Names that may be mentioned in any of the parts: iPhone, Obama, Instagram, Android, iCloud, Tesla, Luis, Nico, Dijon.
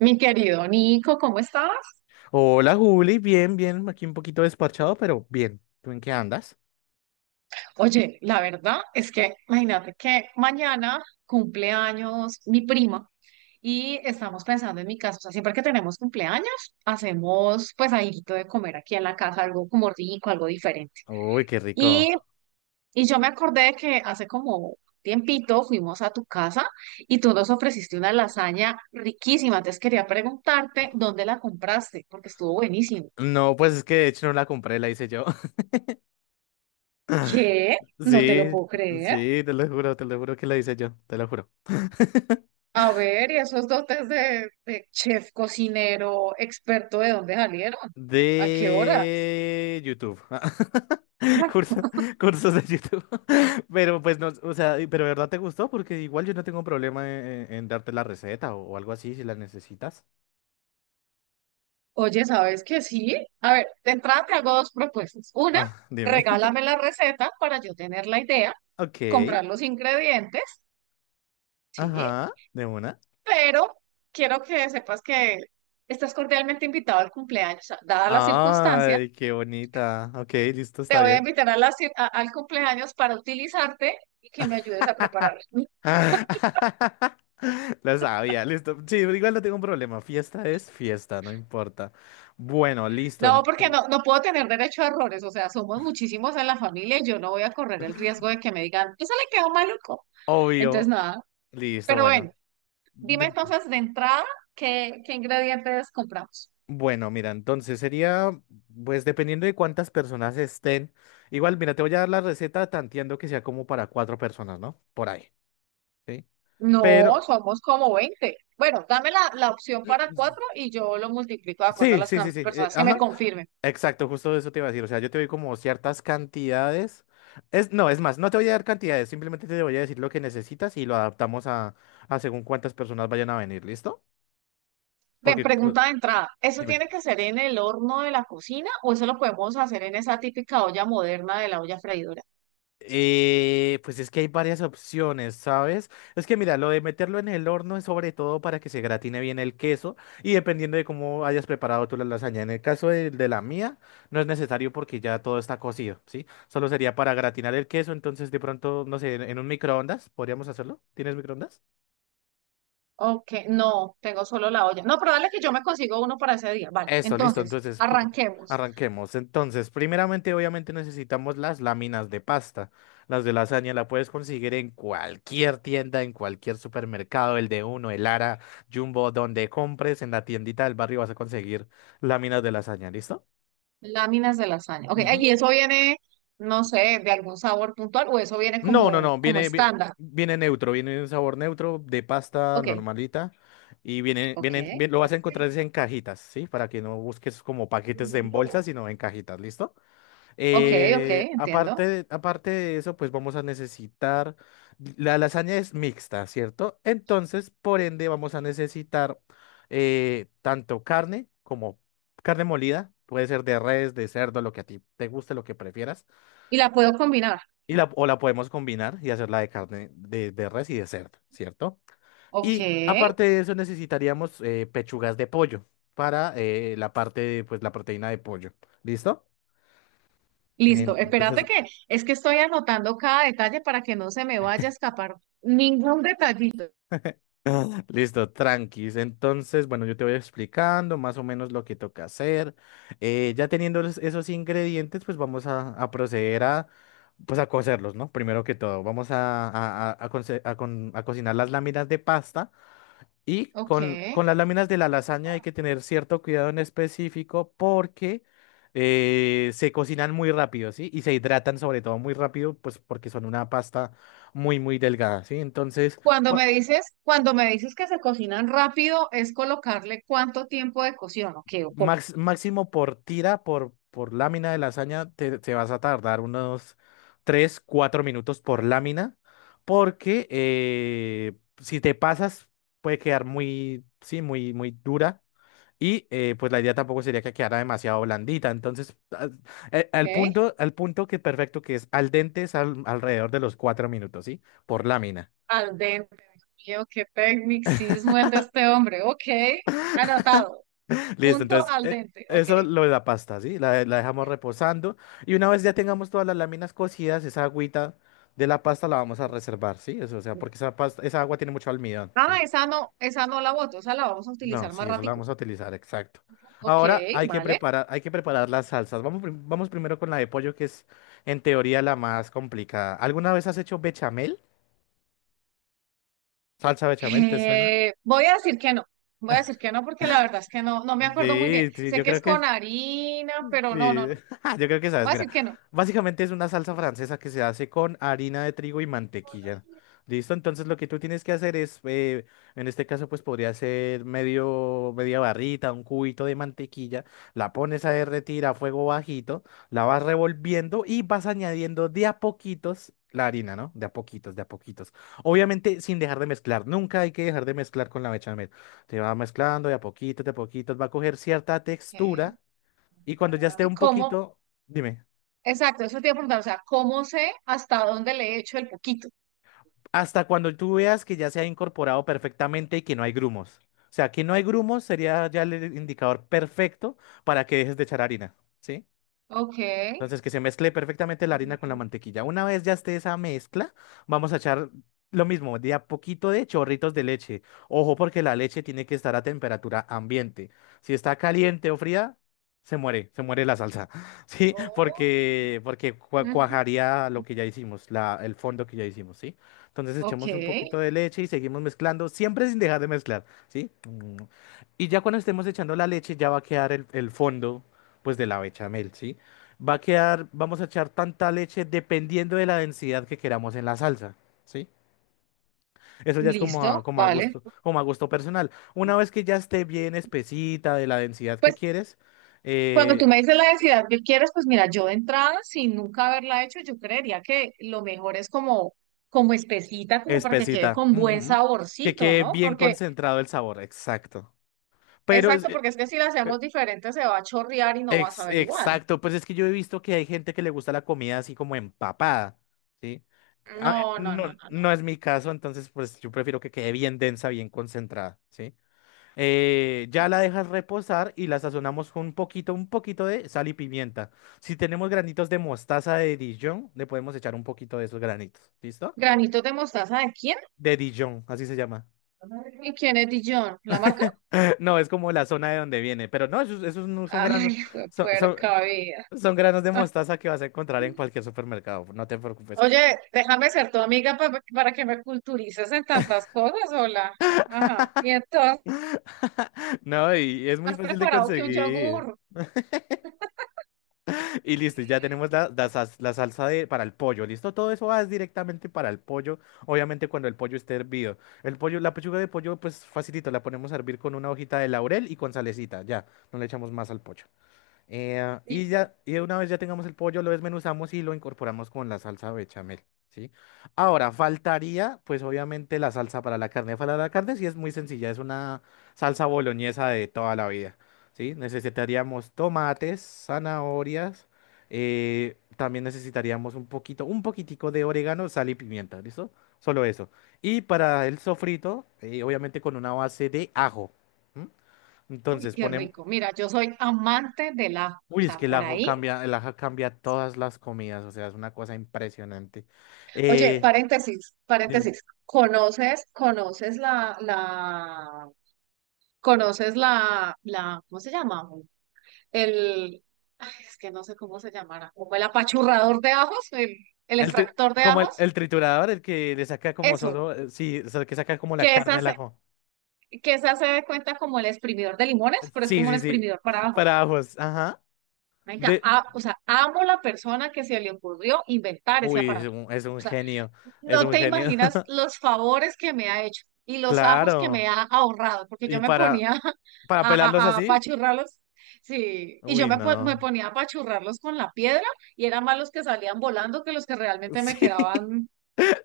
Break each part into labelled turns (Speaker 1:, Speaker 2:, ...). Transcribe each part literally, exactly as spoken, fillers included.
Speaker 1: Mi querido Nico, ¿cómo estás?
Speaker 2: Hola Juli, bien, bien, aquí un poquito despachado, pero bien. ¿Tú en qué andas?
Speaker 1: Oye, la verdad es que imagínate que mañana cumple años mi prima y estamos pensando en mi casa. O sea, siempre que tenemos cumpleaños, hacemos pues algo de comer aquí en la casa, algo como rico, algo diferente.
Speaker 2: Uy, qué rico.
Speaker 1: Y, y yo me acordé que hace como tiempito fuimos a tu casa y tú nos ofreciste una lasaña riquísima. Entonces quería preguntarte dónde la compraste, porque estuvo buenísimo.
Speaker 2: No, pues es que de hecho no la compré, la hice yo.
Speaker 1: ¿Qué? No te lo
Speaker 2: Sí,
Speaker 1: puedo creer.
Speaker 2: sí, te lo juro, te lo juro que la hice yo, te lo juro.
Speaker 1: A ver, ¿y esos dotes de, de chef, cocinero, experto, de dónde salieron? ¿A qué horas?
Speaker 2: De YouTube. Curso- cursos de YouTube. Pero pues no, o sea, y- pero de verdad te gustó porque igual yo no tengo problema en, en darte la receta o, o algo así si la necesitas.
Speaker 1: Oye, ¿sabes qué sí? A ver, de entrada te hago dos propuestas. Una,
Speaker 2: Ah, dime.
Speaker 1: regálame la receta para yo tener la idea,
Speaker 2: Ok.
Speaker 1: comprar los ingredientes, sí,
Speaker 2: Ajá, de una.
Speaker 1: pero quiero que sepas que estás cordialmente invitado al cumpleaños. O sea, dada la circunstancia,
Speaker 2: Ay, qué bonita. Ok, listo,
Speaker 1: te
Speaker 2: está
Speaker 1: voy a
Speaker 2: bien.
Speaker 1: invitar a la cir- a- al cumpleaños para utilizarte y que me ayudes a prepararlo.
Speaker 2: Lo sabía, listo. Sí, igual no tengo un problema. Fiesta es fiesta, no importa. Bueno, listo.
Speaker 1: No, porque
Speaker 2: enton-
Speaker 1: no, no puedo tener derecho a errores, o sea, somos muchísimos en la familia y yo no voy a correr el riesgo de que me digan, eso le quedó maluco. Entonces,
Speaker 2: Obvio.
Speaker 1: nada,
Speaker 2: Listo,
Speaker 1: pero
Speaker 2: bueno.
Speaker 1: bueno, dime
Speaker 2: De-
Speaker 1: entonces de entrada qué, qué ingredientes compramos.
Speaker 2: Bueno, mira, entonces sería, pues dependiendo de cuántas personas estén. Igual, mira, te voy a dar la receta tanteando que sea como para cuatro personas, ¿no? Por ahí. ¿Sí?
Speaker 1: No,
Speaker 2: Pero.
Speaker 1: somos como veinte. Bueno, dame la, la opción para cuatro y yo lo multiplico de acuerdo a
Speaker 2: Sí,
Speaker 1: las
Speaker 2: sí, sí,
Speaker 1: can-
Speaker 2: sí. Eh,
Speaker 1: personas que me
Speaker 2: ajá.
Speaker 1: confirmen.
Speaker 2: Exacto, justo eso te iba a decir. O sea, yo te doy como ciertas cantidades. Es, no, es más, no te voy a dar cantidades, simplemente te voy a decir lo que necesitas y lo adaptamos a, a según cuántas personas vayan a venir, ¿listo?
Speaker 1: Ven,
Speaker 2: Porque, pues.
Speaker 1: pregunta de entrada, ¿eso
Speaker 2: Dime.
Speaker 1: tiene que ser en el horno de la cocina o eso lo podemos hacer en esa típica olla moderna de la olla freidora?
Speaker 2: Eh, pues es que hay varias opciones, ¿sabes? Es que mira, lo de meterlo en el horno es sobre todo para que se gratine bien el queso y dependiendo de cómo hayas preparado tú la lasaña. En el caso de, de la mía, no es necesario porque ya todo está cocido, ¿sí? Solo sería para gratinar el queso, entonces de pronto, no sé, en, en un microondas, ¿podríamos hacerlo? ¿Tienes microondas?
Speaker 1: Ok, no, tengo solo la olla. No, pero dale que yo me consigo uno para ese día. Vale,
Speaker 2: Eso, listo.
Speaker 1: entonces,
Speaker 2: Entonces, pr-
Speaker 1: arranquemos.
Speaker 2: arranquemos. Entonces, primeramente, obviamente necesitamos las láminas de pasta. Las de lasaña la puedes conseguir en cualquier tienda, en cualquier supermercado, el de Uno, el Lara, Jumbo, donde compres, en la tiendita del barrio vas a conseguir láminas de lasaña, ¿listo?
Speaker 1: Láminas de lasaña. Ok,
Speaker 2: Ujú.
Speaker 1: y eso viene, no sé, de algún sabor puntual o eso viene
Speaker 2: No, no,
Speaker 1: como,
Speaker 2: no,
Speaker 1: como
Speaker 2: viene, vi-
Speaker 1: estándar.
Speaker 2: viene neutro, viene un sabor neutro de pasta
Speaker 1: Ok,
Speaker 2: normalita y viene,
Speaker 1: ok.
Speaker 2: viene, bien- lo vas a encontrar es en cajitas, ¿sí? Para que no busques como paquetes en bolsas, sino en cajitas, ¿listo?
Speaker 1: Ok, ok,
Speaker 2: Eh,
Speaker 1: entiendo.
Speaker 2: aparte de, aparte de eso, pues vamos a necesitar, la lasaña es mixta, ¿cierto? Entonces, por ende, vamos a necesitar eh, tanto carne como carne molida, puede ser de res, de cerdo, lo que a ti te guste, lo que prefieras,
Speaker 1: Y la puedo combinar.
Speaker 2: y la, o la podemos combinar y hacerla de carne de, de res y de cerdo, ¿cierto?
Speaker 1: Ok,
Speaker 2: Y aparte de eso, necesitaríamos eh, pechugas de pollo para eh, la parte, pues la proteína de pollo, ¿listo?
Speaker 1: listo. Espérate
Speaker 2: Entonces.
Speaker 1: que es que estoy anotando cada detalle para que no se me vaya a escapar ningún detallito.
Speaker 2: Listo, tranquis. Entonces, bueno, yo te voy explicando más o menos lo que toca hacer. Eh, ya teniendo los- esos ingredientes, pues vamos a, a proceder a, pues a cocerlos, ¿no? Primero que todo, vamos a, a- a- a conce- a con- a cocinar las láminas de pasta y
Speaker 1: Ok.
Speaker 2: con, con las láminas de la lasaña hay que tener cierto cuidado en específico porque eh, se cocinan muy rápido, ¿sí? Y se hidratan sobre todo muy rápido, pues porque son una pasta muy, muy delgada, ¿sí? Entonces.
Speaker 1: Cuando me dices, cuando me dices que se cocinan rápido, es colocarle cuánto tiempo de cocción, ok, ok.
Speaker 2: Max- máximo por tira, por, por lámina de lasaña, te, te vas a tardar unos tres cuatro minutos por lámina, porque eh, si te pasas puede quedar muy, sí, muy, muy dura. Y eh, pues la idea tampoco sería que quedara demasiado blandita. Entonces, al, eh, al punto, al punto que perfecto que es al dente es al- alrededor de los cuatro minutos, ¿sí? Por lámina.
Speaker 1: Al dente, mío, qué tecnicismo el de este hombre, ok. Anotado,
Speaker 2: Listo,
Speaker 1: punto
Speaker 2: entonces,
Speaker 1: al
Speaker 2: eh,
Speaker 1: dente, ok.
Speaker 2: eso lo de la pasta, ¿sí? La, de- la dejamos reposando. Y una vez ya tengamos todas las láminas cocidas, esa agüita de la pasta la vamos a reservar, ¿sí? Eso, o sea, porque esa pasta, esa agua tiene mucho almidón, ¿sí?
Speaker 1: Ah, esa no, esa no la voto, esa la vamos a
Speaker 2: No,
Speaker 1: utilizar
Speaker 2: sí,
Speaker 1: más
Speaker 2: eso la
Speaker 1: ratico.
Speaker 2: vamos a utilizar, exacto.
Speaker 1: Ok,
Speaker 2: Ahora hay que
Speaker 1: vale.
Speaker 2: preparar, hay que preparar las salsas. Vamos, prim- vamos primero con la de pollo, que es en teoría la más complicada. ¿Alguna vez has hecho bechamel? ¿Salsa bechamel? ¿Te suena?
Speaker 1: Eh, voy a decir que no, voy a decir que no porque la verdad es que no, no me acuerdo muy bien.
Speaker 2: Sí, sí,
Speaker 1: Sé
Speaker 2: yo
Speaker 1: que
Speaker 2: creo
Speaker 1: es
Speaker 2: que.
Speaker 1: con harina, pero no, no,
Speaker 2: Sí,
Speaker 1: no.
Speaker 2: yo creo que sabes,
Speaker 1: Voy a
Speaker 2: mira,
Speaker 1: decir que no.
Speaker 2: básicamente es una salsa francesa que se hace con harina de trigo y mantequilla. ¿Listo? Entonces lo que tú tienes que hacer es, eh, en este caso pues podría ser medio, media barrita, un cubito de mantequilla, la pones a derretir a fuego bajito, la vas revolviendo y vas añadiendo de a poquitos la harina, ¿no? De a poquitos, de a poquitos. Obviamente sin dejar de mezclar, nunca hay que dejar de mezclar con la bechamel. Te va mezclando de a poquitos, de a poquitos, va a coger cierta textura
Speaker 1: Ok.
Speaker 2: y cuando ya esté
Speaker 1: ¿Y
Speaker 2: un
Speaker 1: cómo?
Speaker 2: poquito. Dime,
Speaker 1: Exacto, eso te iba a preguntar, o sea, ¿cómo sé hasta dónde le he hecho el poquito?
Speaker 2: hasta cuando tú veas que ya se ha incorporado perfectamente y que no hay grumos. O sea, que no hay grumos sería ya el indicador perfecto para que dejes de echar harina, ¿sí?
Speaker 1: Ok.
Speaker 2: Entonces, que se mezcle perfectamente la harina con la
Speaker 1: Uy.
Speaker 2: mantequilla. Una vez ya esté esa mezcla, vamos a echar lo mismo, de a poquito de chorritos de leche. Ojo, porque la leche tiene que estar a temperatura ambiente. Si está caliente o fría, se muere, se muere la salsa. ¿Sí? Porque, porque cua-
Speaker 1: Ujú.
Speaker 2: cuajaría lo que ya hicimos, la, el fondo que ya hicimos, ¿sí? Entonces,
Speaker 1: Ok,
Speaker 2: echamos un poquito de leche y seguimos mezclando, siempre sin dejar de mezclar, ¿sí? Mm. Y ya cuando estemos echando la leche, ya va a quedar el, el fondo, pues, de la bechamel, ¿sí? Va a quedar, vamos a echar tanta leche dependiendo de la densidad que queramos en la salsa, ¿sí? Eso ya es como a,
Speaker 1: listo,
Speaker 2: como a
Speaker 1: vale.
Speaker 2: gusto, como a gusto personal. Una vez que ya esté bien espesita de la densidad que
Speaker 1: Pues
Speaker 2: quieres,
Speaker 1: cuando tú
Speaker 2: eh,
Speaker 1: me dices la densidad que quieres, pues mira, yo de entrada, sin nunca haberla hecho, yo creería que lo mejor es como, como espesita, como para que quede
Speaker 2: espesita,
Speaker 1: con buen
Speaker 2: ujú, que
Speaker 1: saborcito,
Speaker 2: quede
Speaker 1: ¿no?
Speaker 2: bien
Speaker 1: Porque,
Speaker 2: concentrado el sabor, exacto. Pero es,
Speaker 1: exacto,
Speaker 2: eh,
Speaker 1: porque es que si la
Speaker 2: eh,
Speaker 1: hacemos diferente se va a chorrear y no vas a
Speaker 2: ex-
Speaker 1: ver igual.
Speaker 2: exacto, pues es que yo he visto que hay gente que le gusta la comida así como empapada, ¿sí? A-
Speaker 1: No, no, no,
Speaker 2: no,
Speaker 1: no, no.
Speaker 2: no es mi caso, entonces pues yo prefiero que quede bien densa, bien concentrada, ¿sí? Eh, ya la dejas reposar y la sazonamos con un poquito, un poquito de sal y pimienta. Si tenemos granitos de mostaza de Dijon, le podemos echar un poquito de esos granitos. ¿Listo?
Speaker 1: ¿Granitos de mostaza de quién?
Speaker 2: De Dijon, así se llama.
Speaker 1: ¿Y quién es Dijon? ¿La marca?
Speaker 2: No, es como la zona de donde viene, pero no, esos, esos no son granos,
Speaker 1: Ay, fue
Speaker 2: son, son,
Speaker 1: puerca vida.
Speaker 2: son granos de mostaza que vas a encontrar en cualquier supermercado, no te preocupes.
Speaker 1: Oye, déjame ser tu amiga pa- para que me culturices en tantas cosas, hola. Ajá. Y entonces,
Speaker 2: No, y es muy
Speaker 1: ¿has
Speaker 2: fácil de
Speaker 1: preparado que un
Speaker 2: conseguir.
Speaker 1: yogur?
Speaker 2: Y listo, ya tenemos la, la sas- la salsa de, para el pollo. ¿Listo? Todo eso va directamente para el pollo. Obviamente cuando el pollo esté hervido. El pollo, la pechuga de pollo, pues facilito, la ponemos a hervir con una hojita de laurel y con salecita. Ya, no le echamos más al pollo. Eh, y
Speaker 1: Listo.
Speaker 2: ya, y una vez ya tengamos el pollo, lo desmenuzamos y lo incorporamos con la salsa bechamel, ¿sí? Ahora, faltaría, pues obviamente, la salsa para la carne. Para la carne sí es muy sencilla, es una salsa boloñesa de toda la vida, ¿sí? Necesitaríamos tomates, zanahorias, eh, también necesitaríamos un poquito, un poquitico de orégano, sal y pimienta, ¿listo? Solo eso. Y para el sofrito, eh, obviamente con una base de ajo. ¿M?
Speaker 1: Uy,
Speaker 2: Entonces.
Speaker 1: qué
Speaker 2: ponem-
Speaker 1: rico. Mira, yo soy amante del ajo. O
Speaker 2: Uy, es
Speaker 1: sea,
Speaker 2: que el
Speaker 1: por
Speaker 2: ajo
Speaker 1: ahí.
Speaker 2: cambia, el ajo cambia todas las comidas, o sea, es una cosa impresionante.
Speaker 1: Oye,
Speaker 2: Eh,
Speaker 1: paréntesis,
Speaker 2: Dime,
Speaker 1: paréntesis. ¿Conoces, conoces la, la, conoces la, la, ¿cómo se llama? El, ay, es que no sé cómo se llamará, como el apachurrador de ajos, el, el
Speaker 2: el tri-
Speaker 1: extractor de
Speaker 2: como el,
Speaker 1: ajos,
Speaker 2: el triturador, el que le saca como
Speaker 1: eso,
Speaker 2: solo, eh, sí, o sea, el que saca como la
Speaker 1: que
Speaker 2: carne
Speaker 1: esa,
Speaker 2: del
Speaker 1: se-
Speaker 2: ajo.
Speaker 1: que esa se dé cuenta como el exprimidor de limones,
Speaker 2: Eh,
Speaker 1: pero es
Speaker 2: Sí,
Speaker 1: como un
Speaker 2: sí, sí,
Speaker 1: exprimidor para
Speaker 2: para
Speaker 1: ajos.
Speaker 2: ajos, ajá.
Speaker 1: Venga,
Speaker 2: De,
Speaker 1: a- o sea, amo la persona que se le ocurrió inventar ese
Speaker 2: Uy, es
Speaker 1: aparato.
Speaker 2: un, es
Speaker 1: O
Speaker 2: un
Speaker 1: sea,
Speaker 2: genio, es
Speaker 1: no
Speaker 2: un
Speaker 1: te
Speaker 2: genio,
Speaker 1: imaginas los favores que me ha hecho y los ajos que me
Speaker 2: claro.
Speaker 1: ha ahorrado, porque
Speaker 2: Y
Speaker 1: yo me
Speaker 2: para,
Speaker 1: ponía
Speaker 2: para
Speaker 1: a,
Speaker 2: pelarlos
Speaker 1: a, a
Speaker 2: así,
Speaker 1: apachurrarlos, sí, y yo
Speaker 2: uy,
Speaker 1: me, po- me
Speaker 2: no,
Speaker 1: ponía a apachurrarlos con la piedra y eran más los que salían volando que los que realmente me
Speaker 2: sí.
Speaker 1: quedaban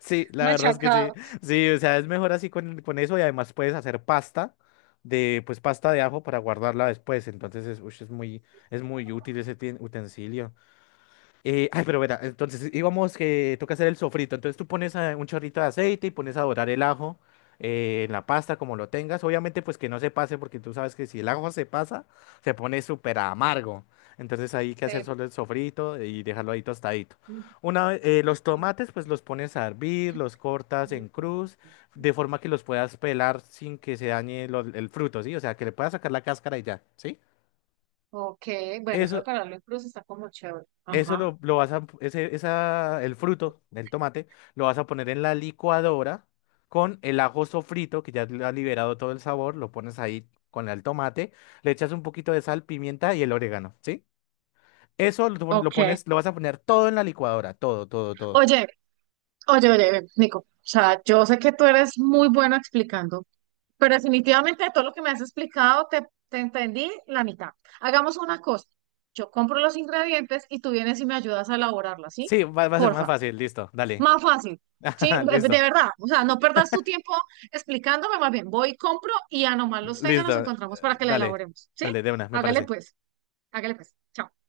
Speaker 2: Sí, la verdad es que sí.
Speaker 1: machacados.
Speaker 2: Sí, o sea, es mejor así con, con eso y además puedes hacer pasta de, pues pasta de ajo para guardarla después. Entonces es, ush, es muy, es muy útil ese tien- utensilio. Eh, ay, pero verá, entonces íbamos que toca hacer el sofrito. Entonces tú pones eh, un chorrito de aceite y pones a dorar el ajo eh, en la pasta como lo tengas. Obviamente pues que no se pase porque tú sabes que si el ajo se pasa se pone súper amargo. Entonces hay que hacer
Speaker 1: Eh,
Speaker 2: solo el sofrito y dejarlo ahí tostadito. Una vez, eh, los tomates pues los pones a hervir, los cortas en cruz de forma que los puedas pelar sin que se dañe lo- el fruto, ¿sí? O sea, que le puedas sacar la cáscara y ya, ¿sí?
Speaker 1: Ok, bueno, eso de
Speaker 2: Eso,
Speaker 1: pararlo en cruz está como chévere.
Speaker 2: eso
Speaker 1: Ajá.
Speaker 2: lo, lo vas a, ese, esa, el fruto del tomate, lo vas a poner en la licuadora con el ajo sofrito, que ya le ha liberado todo el sabor, lo pones ahí con el tomate, le echas un poquito de sal, pimienta y el orégano, ¿sí? Eso lo, pon- lo
Speaker 1: Ok.
Speaker 2: pones, lo vas a poner todo en la licuadora, todo, todo, todo.
Speaker 1: Oye, oye, oye, Nico, o sea, yo sé que tú eres muy bueno explicando. Pero definitivamente de todo lo que me has explicado, te, te entendí la mitad. Hagamos una cosa. Yo compro los ingredientes y tú vienes y me ayudas a elaborarla, ¿sí?
Speaker 2: Sí, va, va a ser más
Speaker 1: Porfa.
Speaker 2: fácil, listo, dale.
Speaker 1: Más fácil. Sí, de de
Speaker 2: Listo,
Speaker 1: verdad. O sea, no perdas tu tiempo explicándome, más bien voy, compro y a nomás los tenga, nos
Speaker 2: listo, eh,
Speaker 1: encontramos para que la
Speaker 2: dale,
Speaker 1: elaboremos. ¿Sí?
Speaker 2: dale, de una, me
Speaker 1: Hágale
Speaker 2: parece.
Speaker 1: pues. Hágale pues. Chao.